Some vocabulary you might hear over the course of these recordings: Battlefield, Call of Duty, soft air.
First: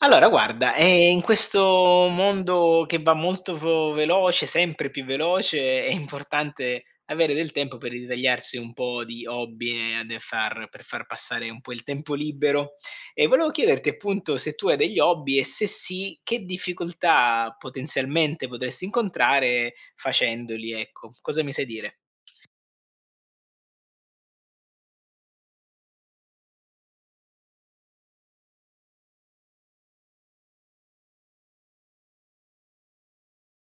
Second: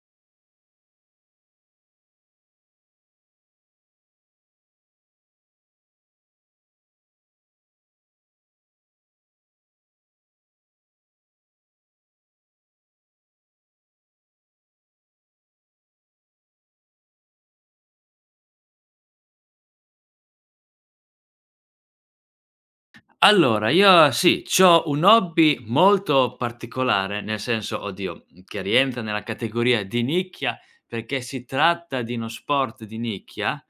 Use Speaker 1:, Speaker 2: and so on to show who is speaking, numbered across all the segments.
Speaker 1: Allora guarda, in questo mondo che va molto vo veloce, sempre più veloce, è importante avere del tempo per ritagliarsi un po' di hobby e de far per far passare un po' il tempo libero. E volevo chiederti appunto se tu hai degli hobby e se sì, che difficoltà potenzialmente potresti incontrare facendoli, ecco. Cosa mi sai dire?
Speaker 2: Allora, io sì, c'ho un hobby molto particolare, nel senso, oddio, che rientra nella categoria di nicchia, perché si tratta di uno sport di nicchia,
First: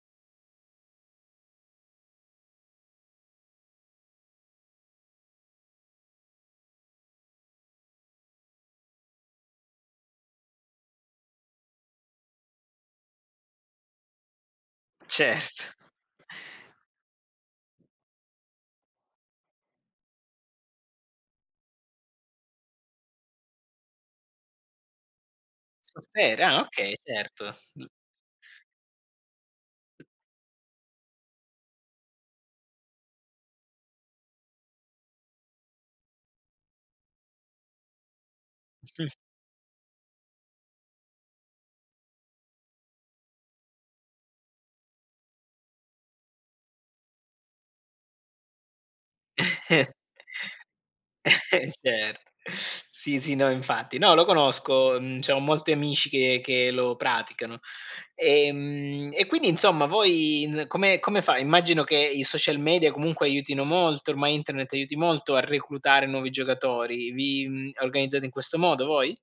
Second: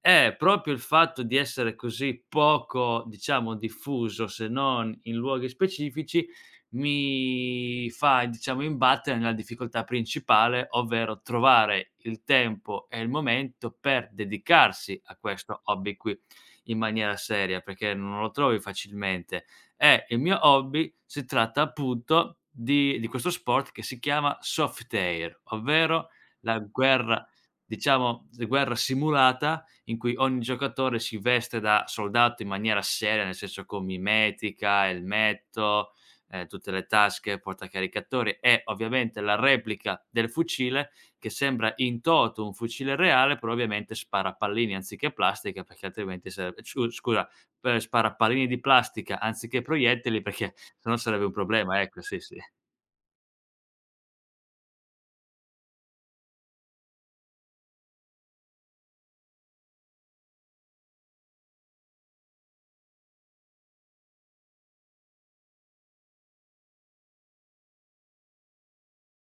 Speaker 2: è proprio il fatto di essere così poco, diciamo, diffuso, se non in luoghi specifici, mi fa, diciamo, imbattere nella difficoltà principale, ovvero trovare il tempo e il momento per dedicarsi a questo
Speaker 1: Certo.
Speaker 2: hobby qui in maniera seria, perché non lo trovi facilmente. E il mio hobby si tratta appunto di questo sport che si chiama soft air,
Speaker 1: Sul
Speaker 2: ovvero
Speaker 1: serio?
Speaker 2: la
Speaker 1: Ah, okay,
Speaker 2: guerra
Speaker 1: certo.
Speaker 2: diciamo s guerra simulata in cui ogni giocatore si veste da soldato in maniera seria, nel senso con mimetica, elmetto, tutte le tasche, portacaricatori e ovviamente la replica del fucile che sembra in toto un fucile reale, però ovviamente spara pallini anziché plastica, perché altrimenti sarebbe, spara pallini di plastica anziché proiettili, perché se no sarebbe un problema, ecco, sì,
Speaker 1: Certo.
Speaker 2: sì.
Speaker 1: Sì, sì, no, infatti. No, lo conosco, mhmm, c'ho molti amici che lo praticano. E quindi insomma voi in come fa immagino che i social media comunque aiutino molto, ormai internet aiuti molto a reclutare nuovi giocatori. Organizzate in questo modo voi?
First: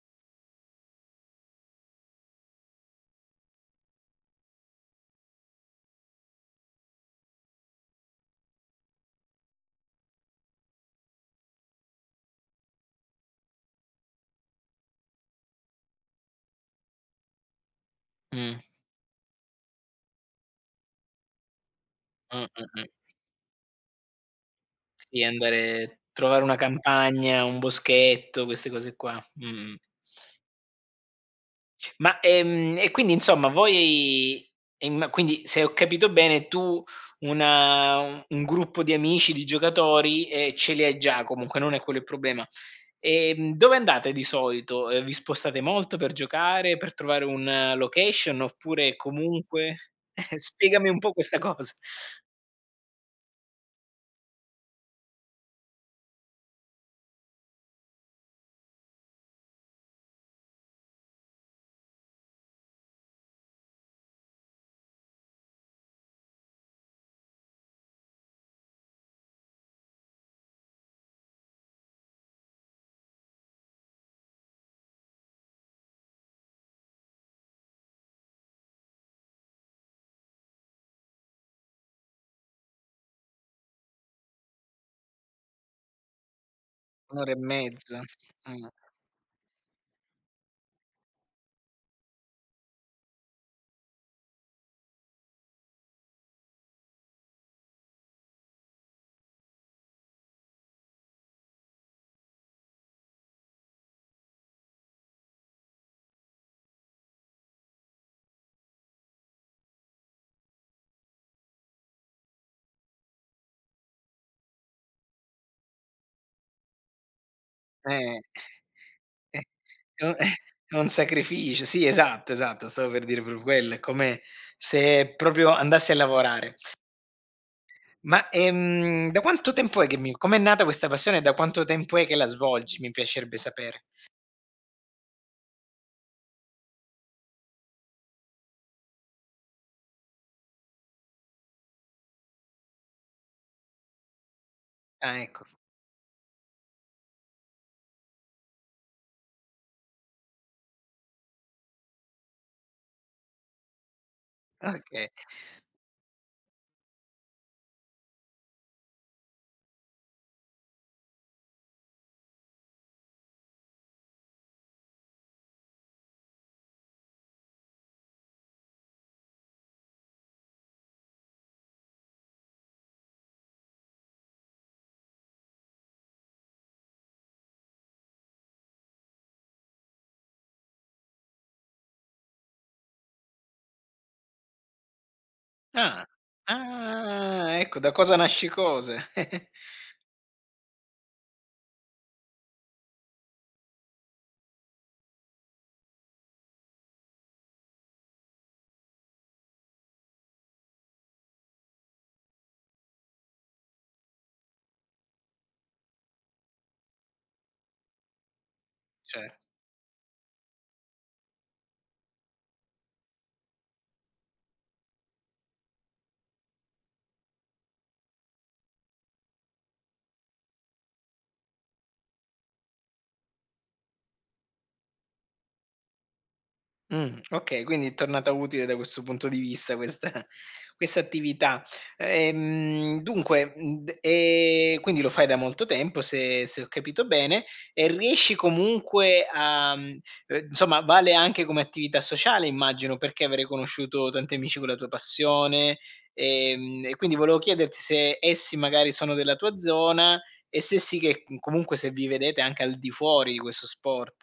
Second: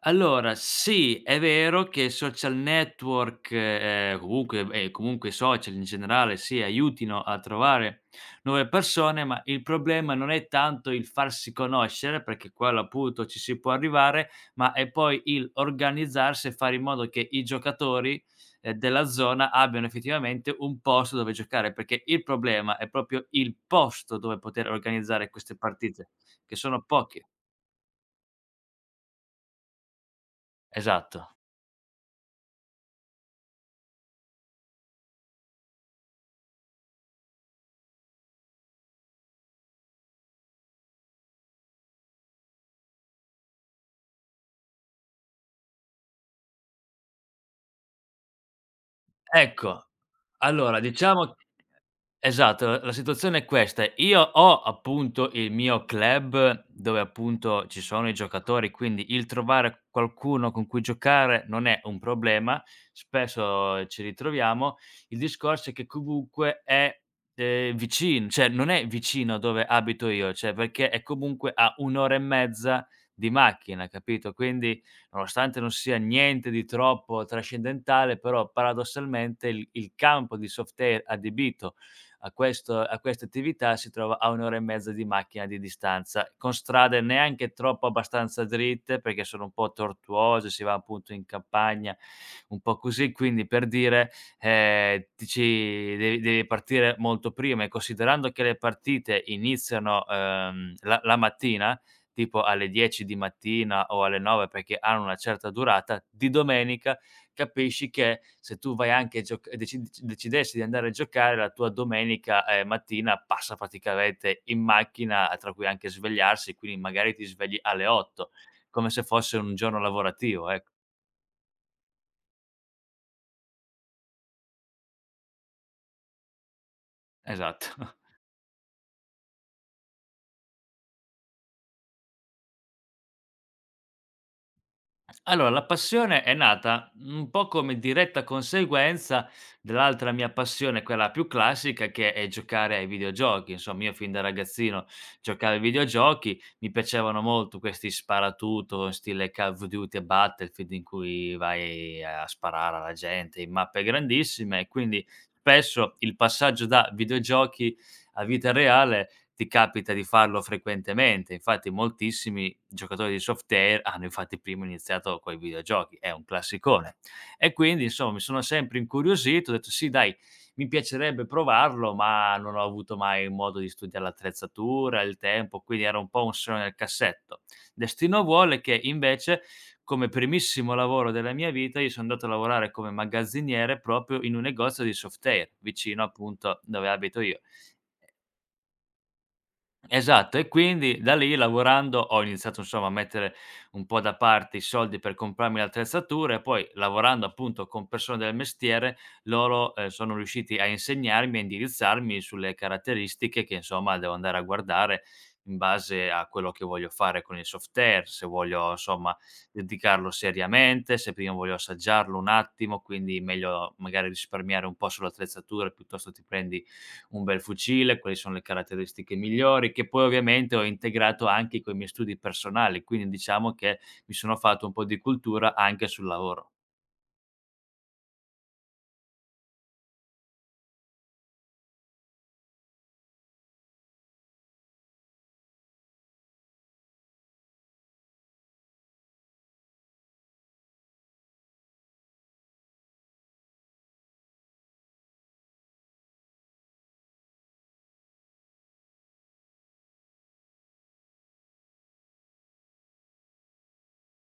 Speaker 2: Allora, sì, è vero che social network, comunque comunque i social in generale, sì, aiutino a trovare nuove persone, ma il problema non è tanto il farsi conoscere, perché quello appunto ci si può arrivare, ma è poi il organizzarsi e fare in modo che i giocatori,
Speaker 1: Mh.
Speaker 2: della zona abbiano effettivamente un posto dove giocare, perché il
Speaker 1: Mh, mh,
Speaker 2: problema
Speaker 1: mh.
Speaker 2: è proprio il posto dove poter
Speaker 1: Sì,
Speaker 2: organizzare queste
Speaker 1: andare
Speaker 2: partite,
Speaker 1: trovare
Speaker 2: che
Speaker 1: una
Speaker 2: sono poche.
Speaker 1: campagna, un boschetto, queste cose qua. Mh-mh.
Speaker 2: Esatto.
Speaker 1: E quindi insomma voi quindi se ho capito bene tu una un gruppo di amici, di giocatori, ce li hai già comunque, non è quello il problema. Dove andate di solito? Vi spostate molto per giocare, per trovare un location oppure
Speaker 2: Ecco,
Speaker 1: comunque
Speaker 2: allora
Speaker 1: spiegami un po'
Speaker 2: diciamo
Speaker 1: questa cosa.
Speaker 2: esatto, la situazione è questa: io ho appunto il mio club dove appunto ci sono i giocatori, quindi il trovare qualcuno con cui giocare non è un problema, spesso ci ritroviamo. Il discorso è che comunque è, vicin cioè non è vicino a dove abito io, cioè perché è comunque a 1 ora e mezza di macchina, capito? Quindi nonostante non sia niente di troppo trascendentale, però paradossalmente il campo di soft air adibito a queste attività si trova a 1 ora e mezza di macchina di distanza, con strade
Speaker 1: 1 ora e
Speaker 2: neanche troppo
Speaker 1: mezza.
Speaker 2: abbastanza
Speaker 1: Mh,
Speaker 2: dritte, perché sono un po' tortuose, si va appunto in campagna, un po' così. Quindi per dire, ti ci devi partire molto prima e considerando che le partite iniziano, la mattina, tipo alle 10 di mattina o alle 9 perché hanno una certa durata, di domenica capisci che se tu vai anche a gioc decid decidessi di andare a giocare la tua domenica, mattina passa praticamente in macchina, tra cui anche svegliarsi, quindi magari ti svegli alle
Speaker 1: eh.
Speaker 2: 8, come se fosse
Speaker 1: Eh,
Speaker 2: un giorno
Speaker 1: è un eh,
Speaker 2: lavorativo, ecco.
Speaker 1: è un sacrificio. Sì, esatto, esatto, stavo per dire proprio quello. È come se proprio andassi a lavorare.
Speaker 2: Esatto.
Speaker 1: Da quanto tempo è che mi com'è nata questa passione e da quanto tempo è che la svolgi? Mi piacerebbe sapere.
Speaker 2: Allora, la passione è nata un po' come diretta conseguenza dell'altra mia passione, quella più classica, che è giocare ai videogiochi. Insomma, io fin da ragazzino
Speaker 1: Ah, ecco.
Speaker 2: giocavo ai videogiochi, mi piacevano molto questi sparatutto, in stile Call of Duty e Battlefield, in cui vai a sparare alla gente in mappe grandissime, e quindi
Speaker 1: Okay.
Speaker 2: spesso il passaggio da videogiochi a vita reale ti capita di farlo frequentemente. Infatti moltissimi giocatori di soft air hanno infatti prima iniziato coi videogiochi, è un classicone. E quindi insomma mi sono sempre incuriosito, ho detto: "Sì dai, mi piacerebbe provarlo", ma non ho avuto mai modo di studiare l'attrezzatura, il tempo, quindi era un po' un sogno nel cassetto. Destino vuole che invece, come primissimo lavoro della mia vita, io sono andato a lavorare come magazziniere proprio in un negozio di soft air, vicino
Speaker 1: Ah.
Speaker 2: appunto dove abito io.
Speaker 1: Ah, ecco da cosa nasce cosa.
Speaker 2: Esatto, e quindi da lì lavorando ho iniziato insomma a mettere un po' da parte i soldi per comprarmi l'attrezzatura e poi lavorando appunto con persone del mestiere, loro, sono riusciti a insegnarmi, a indirizzarmi sulle caratteristiche che insomma devo andare a guardare in base a quello che voglio fare con il software, se voglio insomma
Speaker 1: Cer
Speaker 2: dedicarlo seriamente, se prima voglio assaggiarlo un attimo, quindi meglio magari risparmiare un po' sull'attrezzatura piuttosto ti prendi un bel fucile, quali sono le caratteristiche migliori, che poi ovviamente ho integrato anche coi miei studi personali, quindi diciamo che mi sono fatto un po' di cultura anche sul lavoro.
Speaker 1: Okay, quindi è tornata utile da questo punto di vista questa questa attività. Dunque, mhmm, d Quindi lo fai da molto tempo se ho capito bene e riesci comunque a mhmm, insomma vale anche come attività sociale immagino, perché avrai conosciuto tanti amici con la tua passione, e quindi volevo chiederti se essi magari sono della tua zona e se sì che comunque se vi vedete anche al di fuori di questo sport,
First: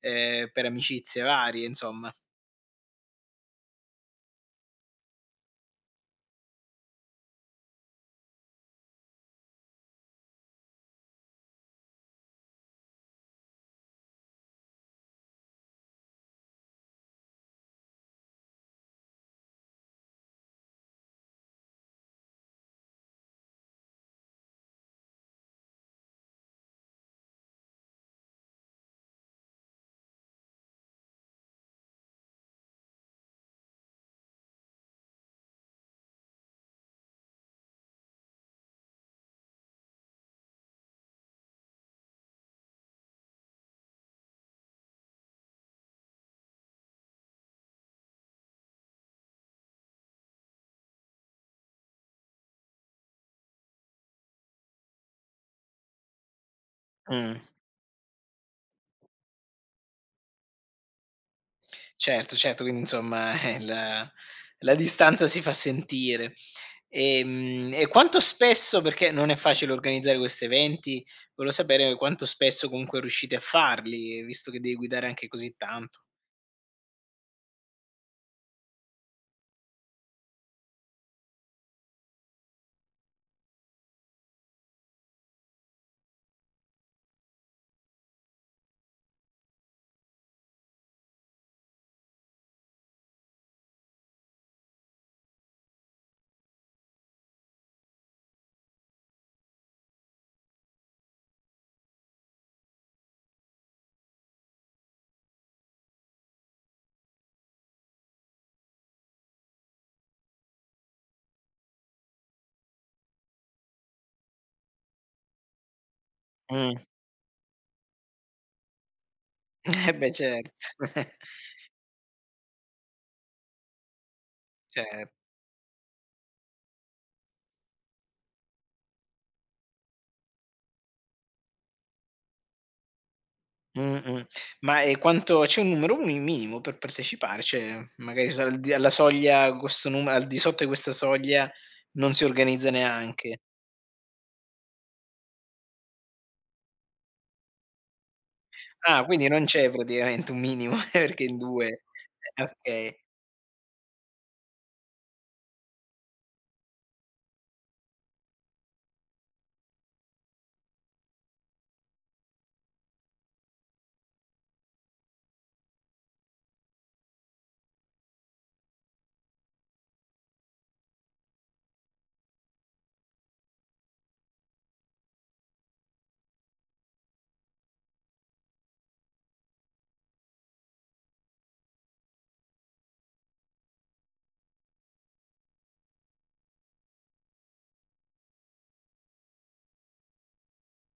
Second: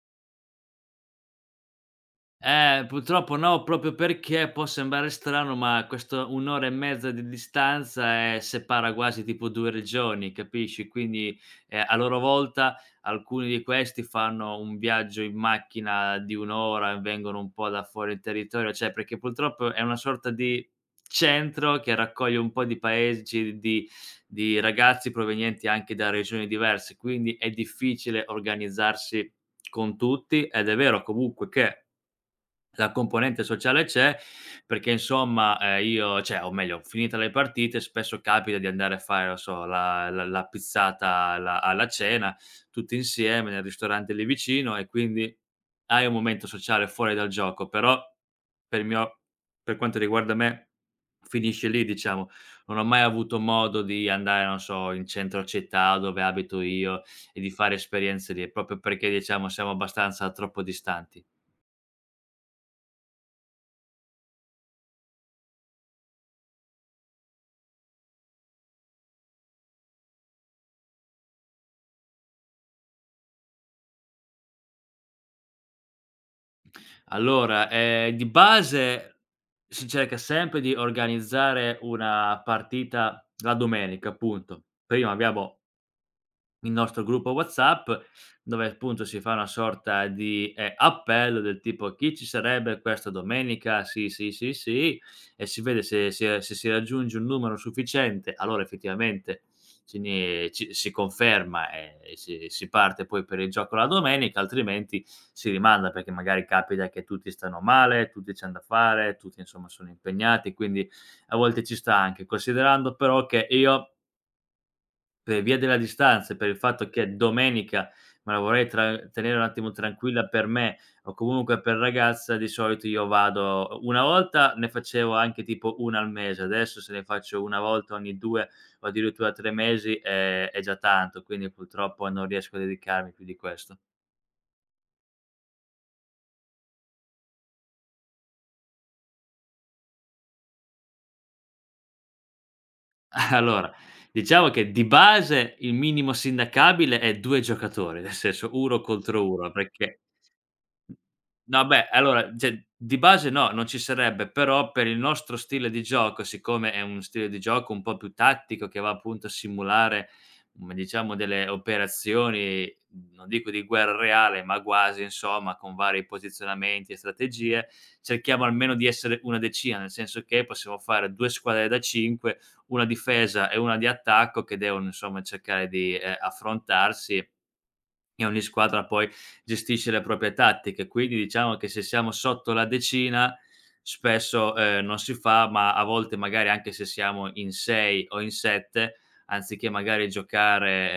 Speaker 1: Per amicizie varie, insomma.
Speaker 2: Purtroppo no, proprio perché può sembrare strano, ma questo 1 ora e mezza di distanza, separa quasi tipo 2 regioni, capisci? Quindi, a loro volta alcuni di questi fanno un viaggio in macchina di 1 ora, vengono un po' da fuori il territorio, cioè perché purtroppo è una sorta di centro che raccoglie un po' di paesi di ragazzi provenienti anche da regioni diverse, quindi è difficile organizzarsi con tutti ed è vero comunque che la componente sociale c'è, perché insomma, io cioè, o meglio, finite le partite spesso capita di andare a fare, non so, la pizzata alla cena, tutti insieme nel ristorante lì vicino e quindi hai un momento sociale fuori dal gioco, però per il mio per quanto riguarda me finisce lì diciamo. Non ho mai avuto modo di andare, non so, in centro città dove abito io
Speaker 1: Mh.
Speaker 2: e di fare esperienze lì, proprio perché diciamo siamo abbastanza troppo distanti.
Speaker 1: Certo, certo, quindi insomma, la distanza si fa sentire. E quanto spesso perché non è facile organizzare questi eventi, volevo sapere quanto spesso comunque riuscite a farli, visto che devi guidare anche così tanto.
Speaker 2: Allora, di base si cerca sempre di organizzare una partita la domenica, punto. Prima abbiamo il nostro gruppo WhatsApp, dove appunto si fa una sorta di, appello del tipo: "Chi ci sarebbe questa domenica? Sì, sì, sì, sì." E si vede se si raggiunge un numero sufficiente, allora effettivamente ce ne ci si conferma e si parte poi per il gioco la domenica, altrimenti si rimanda, perché magari capita che tutti stanno male, tutti c'han da fare, tutti insomma sono impegnati, quindi a volte ci sta anche. Considerando però che io per via della distanza e per il
Speaker 1: Mh.
Speaker 2: fatto che domenica me la vorrei tra tenere un attimo
Speaker 1: Eh beh,
Speaker 2: tranquilla
Speaker 1: cert
Speaker 2: per me o comunque per ragazza, di solito io vado una volta ne
Speaker 1: cer
Speaker 2: facevo anche tipo 1 al mese, adesso se ne faccio 1 volta ogni 2 o addirittura 3 mesi è già tanto, quindi purtroppo non riesco a dedicarmi più di questo.
Speaker 1: Mh-mh. Ma, quanto c'è un numero mi minimo per partecipare? Cioè, magari s al di alla soglia questo nume al di sotto di questa soglia non si organizza neanche.
Speaker 2: Allora, diciamo che di base il minimo sindacabile è 2 giocatori, nel senso 1
Speaker 1: Ah, quindi
Speaker 2: contro
Speaker 1: non
Speaker 2: 1
Speaker 1: c'è
Speaker 2: perché
Speaker 1: praticamente un minimo perché in
Speaker 2: no
Speaker 1: 2
Speaker 2: beh, allora, cioè
Speaker 1: okay.
Speaker 2: di base no, non ci sarebbe, però per il nostro stile di gioco, siccome è un stile di gioco un po' più tattico che va appunto a simulare, diciamo delle operazioni, non dico di guerra reale, ma quasi insomma, con vari posizionamenti e strategie, cerchiamo almeno di essere una decina, nel senso che possiamo fare 2 squadre da 5, una difesa e una di attacco che devono insomma cercare di, affrontarsi e ogni squadra poi gestisce le proprie tattiche, quindi diciamo che se siamo sotto la decina spesso, non si fa, ma a volte magari anche se siamo in 6 o in 7, anziché magari giocare,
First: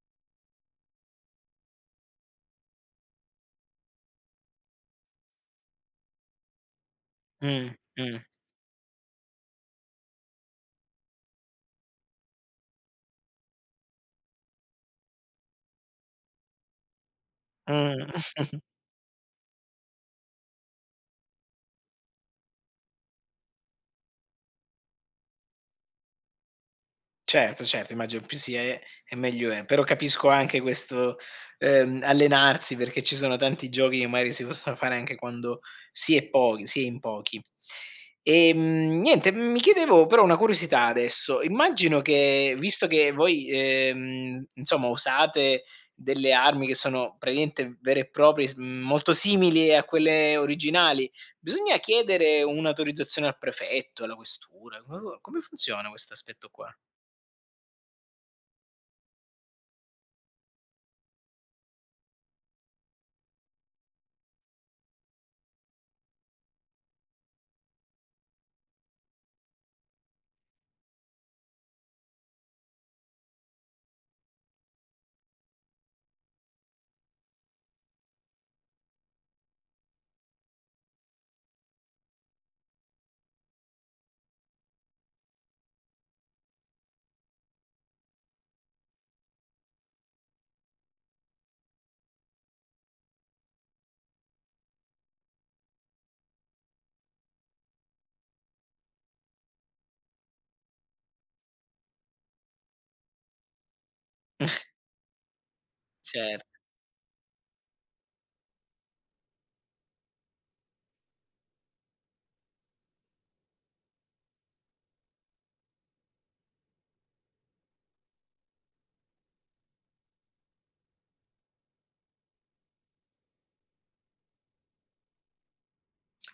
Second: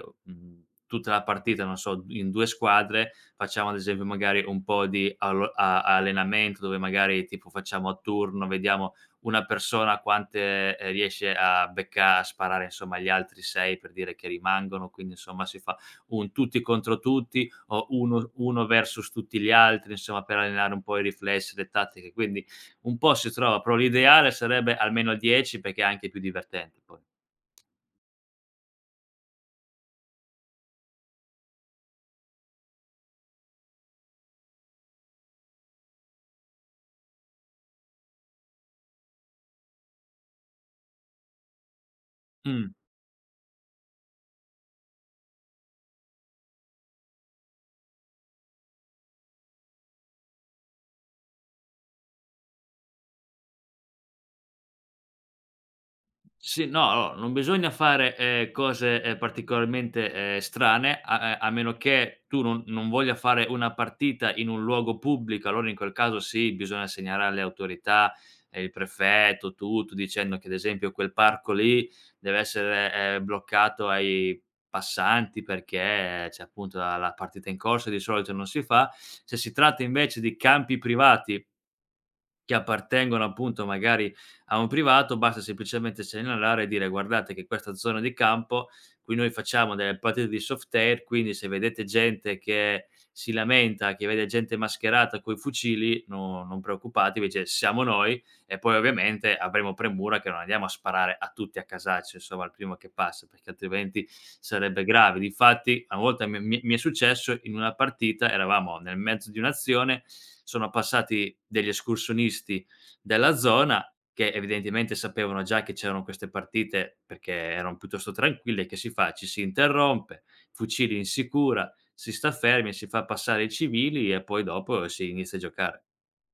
Speaker 2: ehm, mhmm, tutta la partita, non so, in 2 squadre, facciamo ad esempio magari un po' di allo a allenamento dove magari tipo
Speaker 1: Mh,
Speaker 2: facciamo a
Speaker 1: mh,
Speaker 2: turno, vediamo una persona quante, riesce a becca a sparare insomma agli altri 6 per dire che rimangono, quindi insomma si fa un tutti contro tutti o
Speaker 1: mh.
Speaker 2: uno versus tutti gli altri, insomma per allenare un po' i riflessi, le tattiche, quindi un po' si trova, però l'ideale sarebbe almeno 10 perché è anche più divertente poi.
Speaker 1: Certo, certo, immagino più si è e meglio è. Però capisco anche questo, allenarsi perché ci sono tanti giochi che magari si possono fare anche quando si è in pochi. Niente, Mi chiedevo però una curiosità adesso, immagino che
Speaker 2: Mh.
Speaker 1: visto che voi, insomma usate delle armi che sono praticamente vere e proprie, molto simili a quelle originali, bisogna chiedere un'autorizzazione al prefetto, alla questura? Come funziona questo aspetto
Speaker 2: Sì,
Speaker 1: qua?
Speaker 2: no, allora non bisogna fare, cose, particolarmente, strane, a meno che tu non voglia fare una partita in un luogo pubblico, allora in quel caso sì, bisogna segnalare alle autorità, il prefetto, tutto, dicendo che ad esempio quel parco lì deve essere, bloccato ai passanti perché c'è appunto la partita in corso e di solito non si fa. Se si tratta invece di campi privati che appartengono appunto magari a un privato, basta semplicemente segnalare e dire: "Guardate che questa zona di campo, qui noi facciamo delle partite di soft air, quindi se vedete gente che si lamenta, che vede gente mascherata coi fucili, no non preoccupatevi, cioè siamo noi, e poi ovviamente avremo premura che non andiamo a sparare a tutti a casaccio, insomma, al primo che passa, perché altrimenti sarebbe grave." Difatti, a volte mi
Speaker 1: Certo.
Speaker 2: mi mi è successo in una partita, eravamo nel mezzo di un'azione, sono passati degli escursionisti della zona che evidentemente sapevano già che c'erano queste partite perché erano piuttosto tranquille, che si fa? Ci si interrompe, fucili in sicura, si sta fermi, si fa passare i civili e poi dopo si inizia a giocare.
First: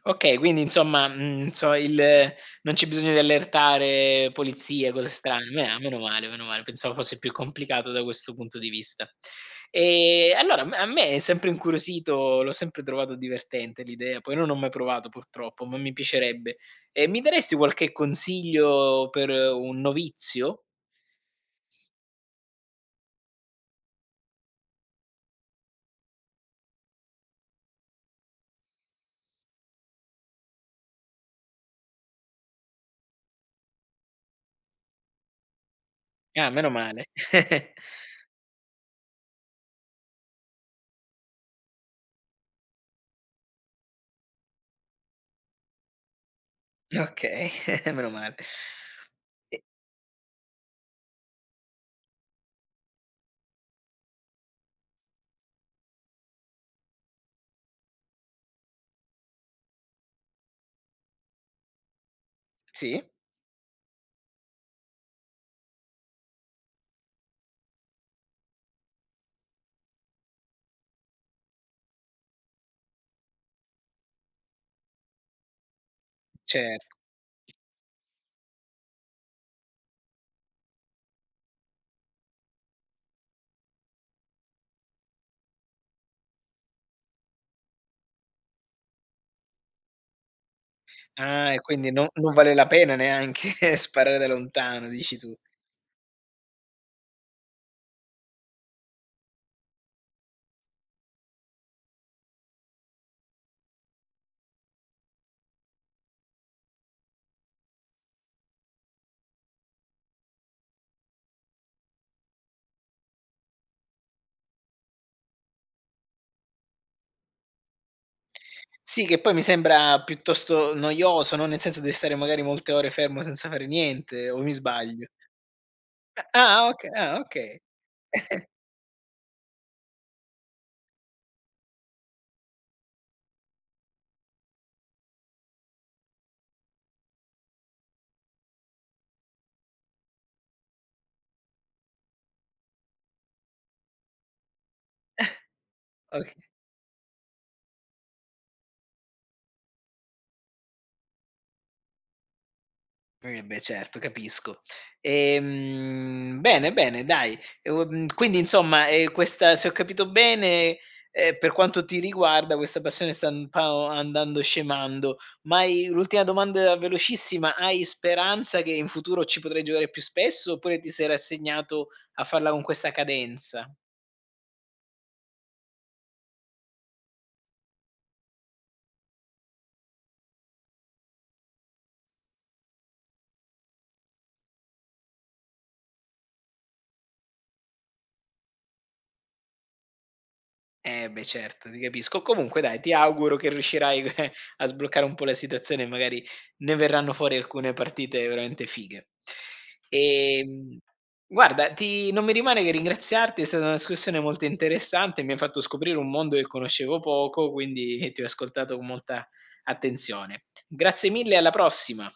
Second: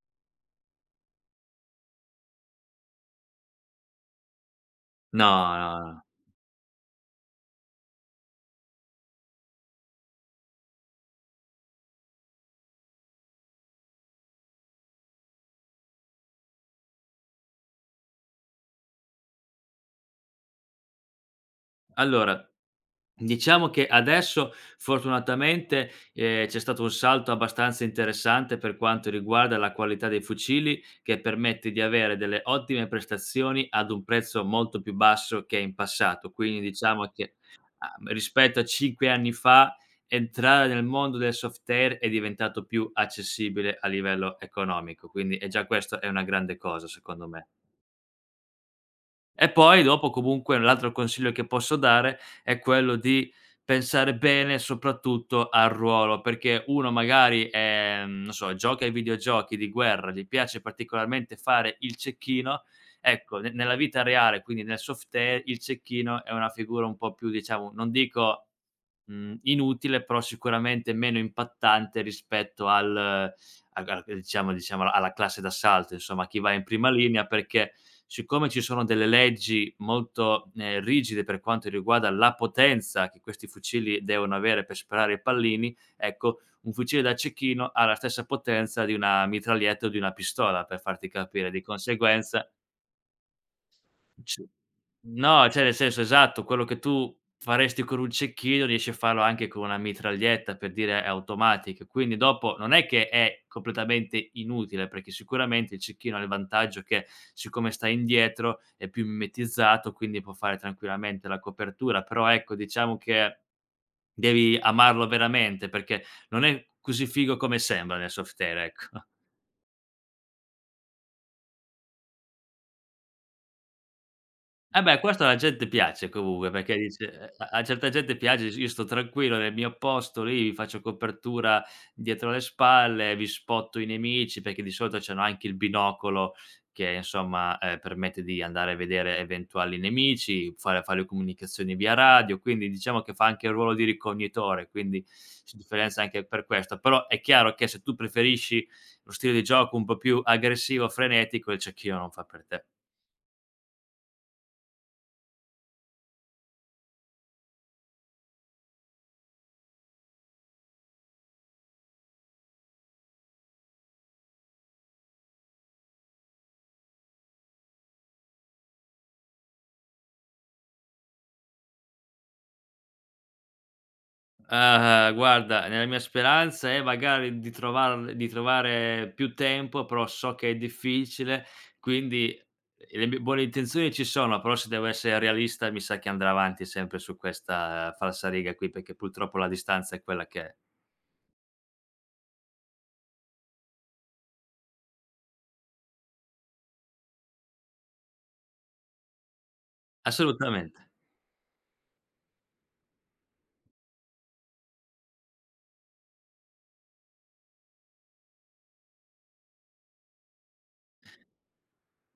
Speaker 1: Okay, quindi insomma, mhmm, non so il non c'è bisogno di allertare polizia, cose
Speaker 2: No,
Speaker 1: strane.
Speaker 2: no,
Speaker 1: Meno
Speaker 2: no.
Speaker 1: male, meno male, pensavo fosse più complicato da questo punto di vista. Allora m A me è sempre incuriosito, l'ho sempre trovato divertente l'idea, poi non ho mai provato purtroppo, ma mi piacerebbe. Mi daresti qualche consiglio per un novizio?
Speaker 2: Allora Diciamo che adesso fortunatamente, c'è stato un salto abbastanza interessante per quanto riguarda la qualità dei fucili, che permette di avere delle ottime prestazioni ad un prezzo molto più basso che in passato.
Speaker 1: Ah,
Speaker 2: Quindi
Speaker 1: meno male.
Speaker 2: diciamo che, a rispetto a 5 anni fa, entrare nel mondo del software è diventato più accessibile a livello economico, quindi e già questo è una grande cosa secondo me.
Speaker 1: Okay, meno male.
Speaker 2: E
Speaker 1: E
Speaker 2: poi dopo comunque l'altro consiglio che posso dare è quello di pensare bene soprattutto al ruolo, perché uno magari, non so, gioca ai videogiochi di guerra, gli piace particolarmente fare il cecchino,
Speaker 1: sì,
Speaker 2: ecco ne nella vita reale, quindi nel softair, il cecchino è una figura un po' più diciamo, non dico inutile, però sicuramente meno impattante rispetto al a ga diciamo alla classe d'assalto, insomma, chi va in
Speaker 1: cer
Speaker 2: prima linea, perché siccome ci sono delle leggi molto, rigide per quanto riguarda la potenza che questi fucili devono avere per sparare i pallini, ecco, un fucile da cecchino ha la stessa potenza di una mitraglietta o di una pistola, per farti capire.
Speaker 1: Ah, e
Speaker 2: Di
Speaker 1: quindi no, non
Speaker 2: conseguenza
Speaker 1: vale la pena neanche sparare da
Speaker 2: c
Speaker 1: lontano, dici tu.
Speaker 2: no, cioè nel senso esatto, quello che tu faresti con un cecchino riesci a farlo anche con una mitraglietta, per dire, è automatica. Quindi dopo non è che è completamente inutile, perché sicuramente il cecchino ha il vantaggio che, siccome sta indietro, è più mimetizzato, quindi può fare tranquillamente la copertura. Però ecco, diciamo che devi amarlo veramente, perché non è così figo come sembra nel soft air, ecco.
Speaker 1: Sì, che poi mi sembra piuttosto noioso, no, nel senso devi stare magari molte ore fermo senza fare niente, o mi
Speaker 2: Eh beh,
Speaker 1: sbaglio?
Speaker 2: questo alla gente piace comunque,
Speaker 1: Ah, ah,
Speaker 2: perché
Speaker 1: oka
Speaker 2: dice
Speaker 1: ah,
Speaker 2: a
Speaker 1: okay.
Speaker 2: certa gente piace, dice: "Io sto tranquillo nel mio posto lì, vi faccio copertura dietro le spalle, vi spotto i nemici", perché di solito c'hanno anche il binocolo che insomma, permette di andare a vedere eventuali nemici, fare le comunicazioni via radio, quindi diciamo che fa anche il ruolo di ricognitore, quindi si differenzia anche
Speaker 1: Oka
Speaker 2: per questo. Però è chiaro che se tu preferisci lo stile di gioco un po' più aggressivo, frenetico, il cecchino non fa per te.
Speaker 1: Eh beh certo, capisco. Bene, bene dai. Questa se ho capito bene, per quanto ti riguarda questa passione sta un po' andando scemando. Ma hai l'ultima domanda velocissima, hai speranza che in futuro ci potrai giocare più spesso, oppure ti sei rassegnato a farla con questa cadenza?
Speaker 2: Ah, guarda, nella mia speranza è magari di trovare più tempo, però so che è difficile, quindi le mie buone intenzioni ci sono, però se devo essere realista mi sa che andrà avanti sempre su questa falsariga qui, perché purtroppo la distanza è quella che è.
Speaker 1: Eh beh certo, ti capisco. Comunque dai, ti auguro che riuscirai a sbloccare un po' la situazione e magari ne verranno fuori alcune partite veramente fighe. Ehm,
Speaker 2: Assolutamente.
Speaker 1: guarda, ti non mi rimane che ringraziarti, è stata una discussione molto interessante, mi hai fatto scoprire un mondo che conoscevo poco, quindi ti ho ascoltato con molta attenzione. Grazie mille, alla prossima.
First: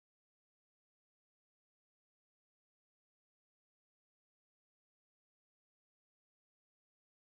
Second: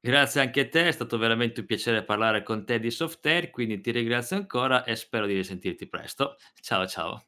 Speaker 2: Grazie anche a te, è stato veramente un piacere parlare con te di soft air, quindi ti ringrazio ancora e spero di risentirti presto. Ciao, ciao.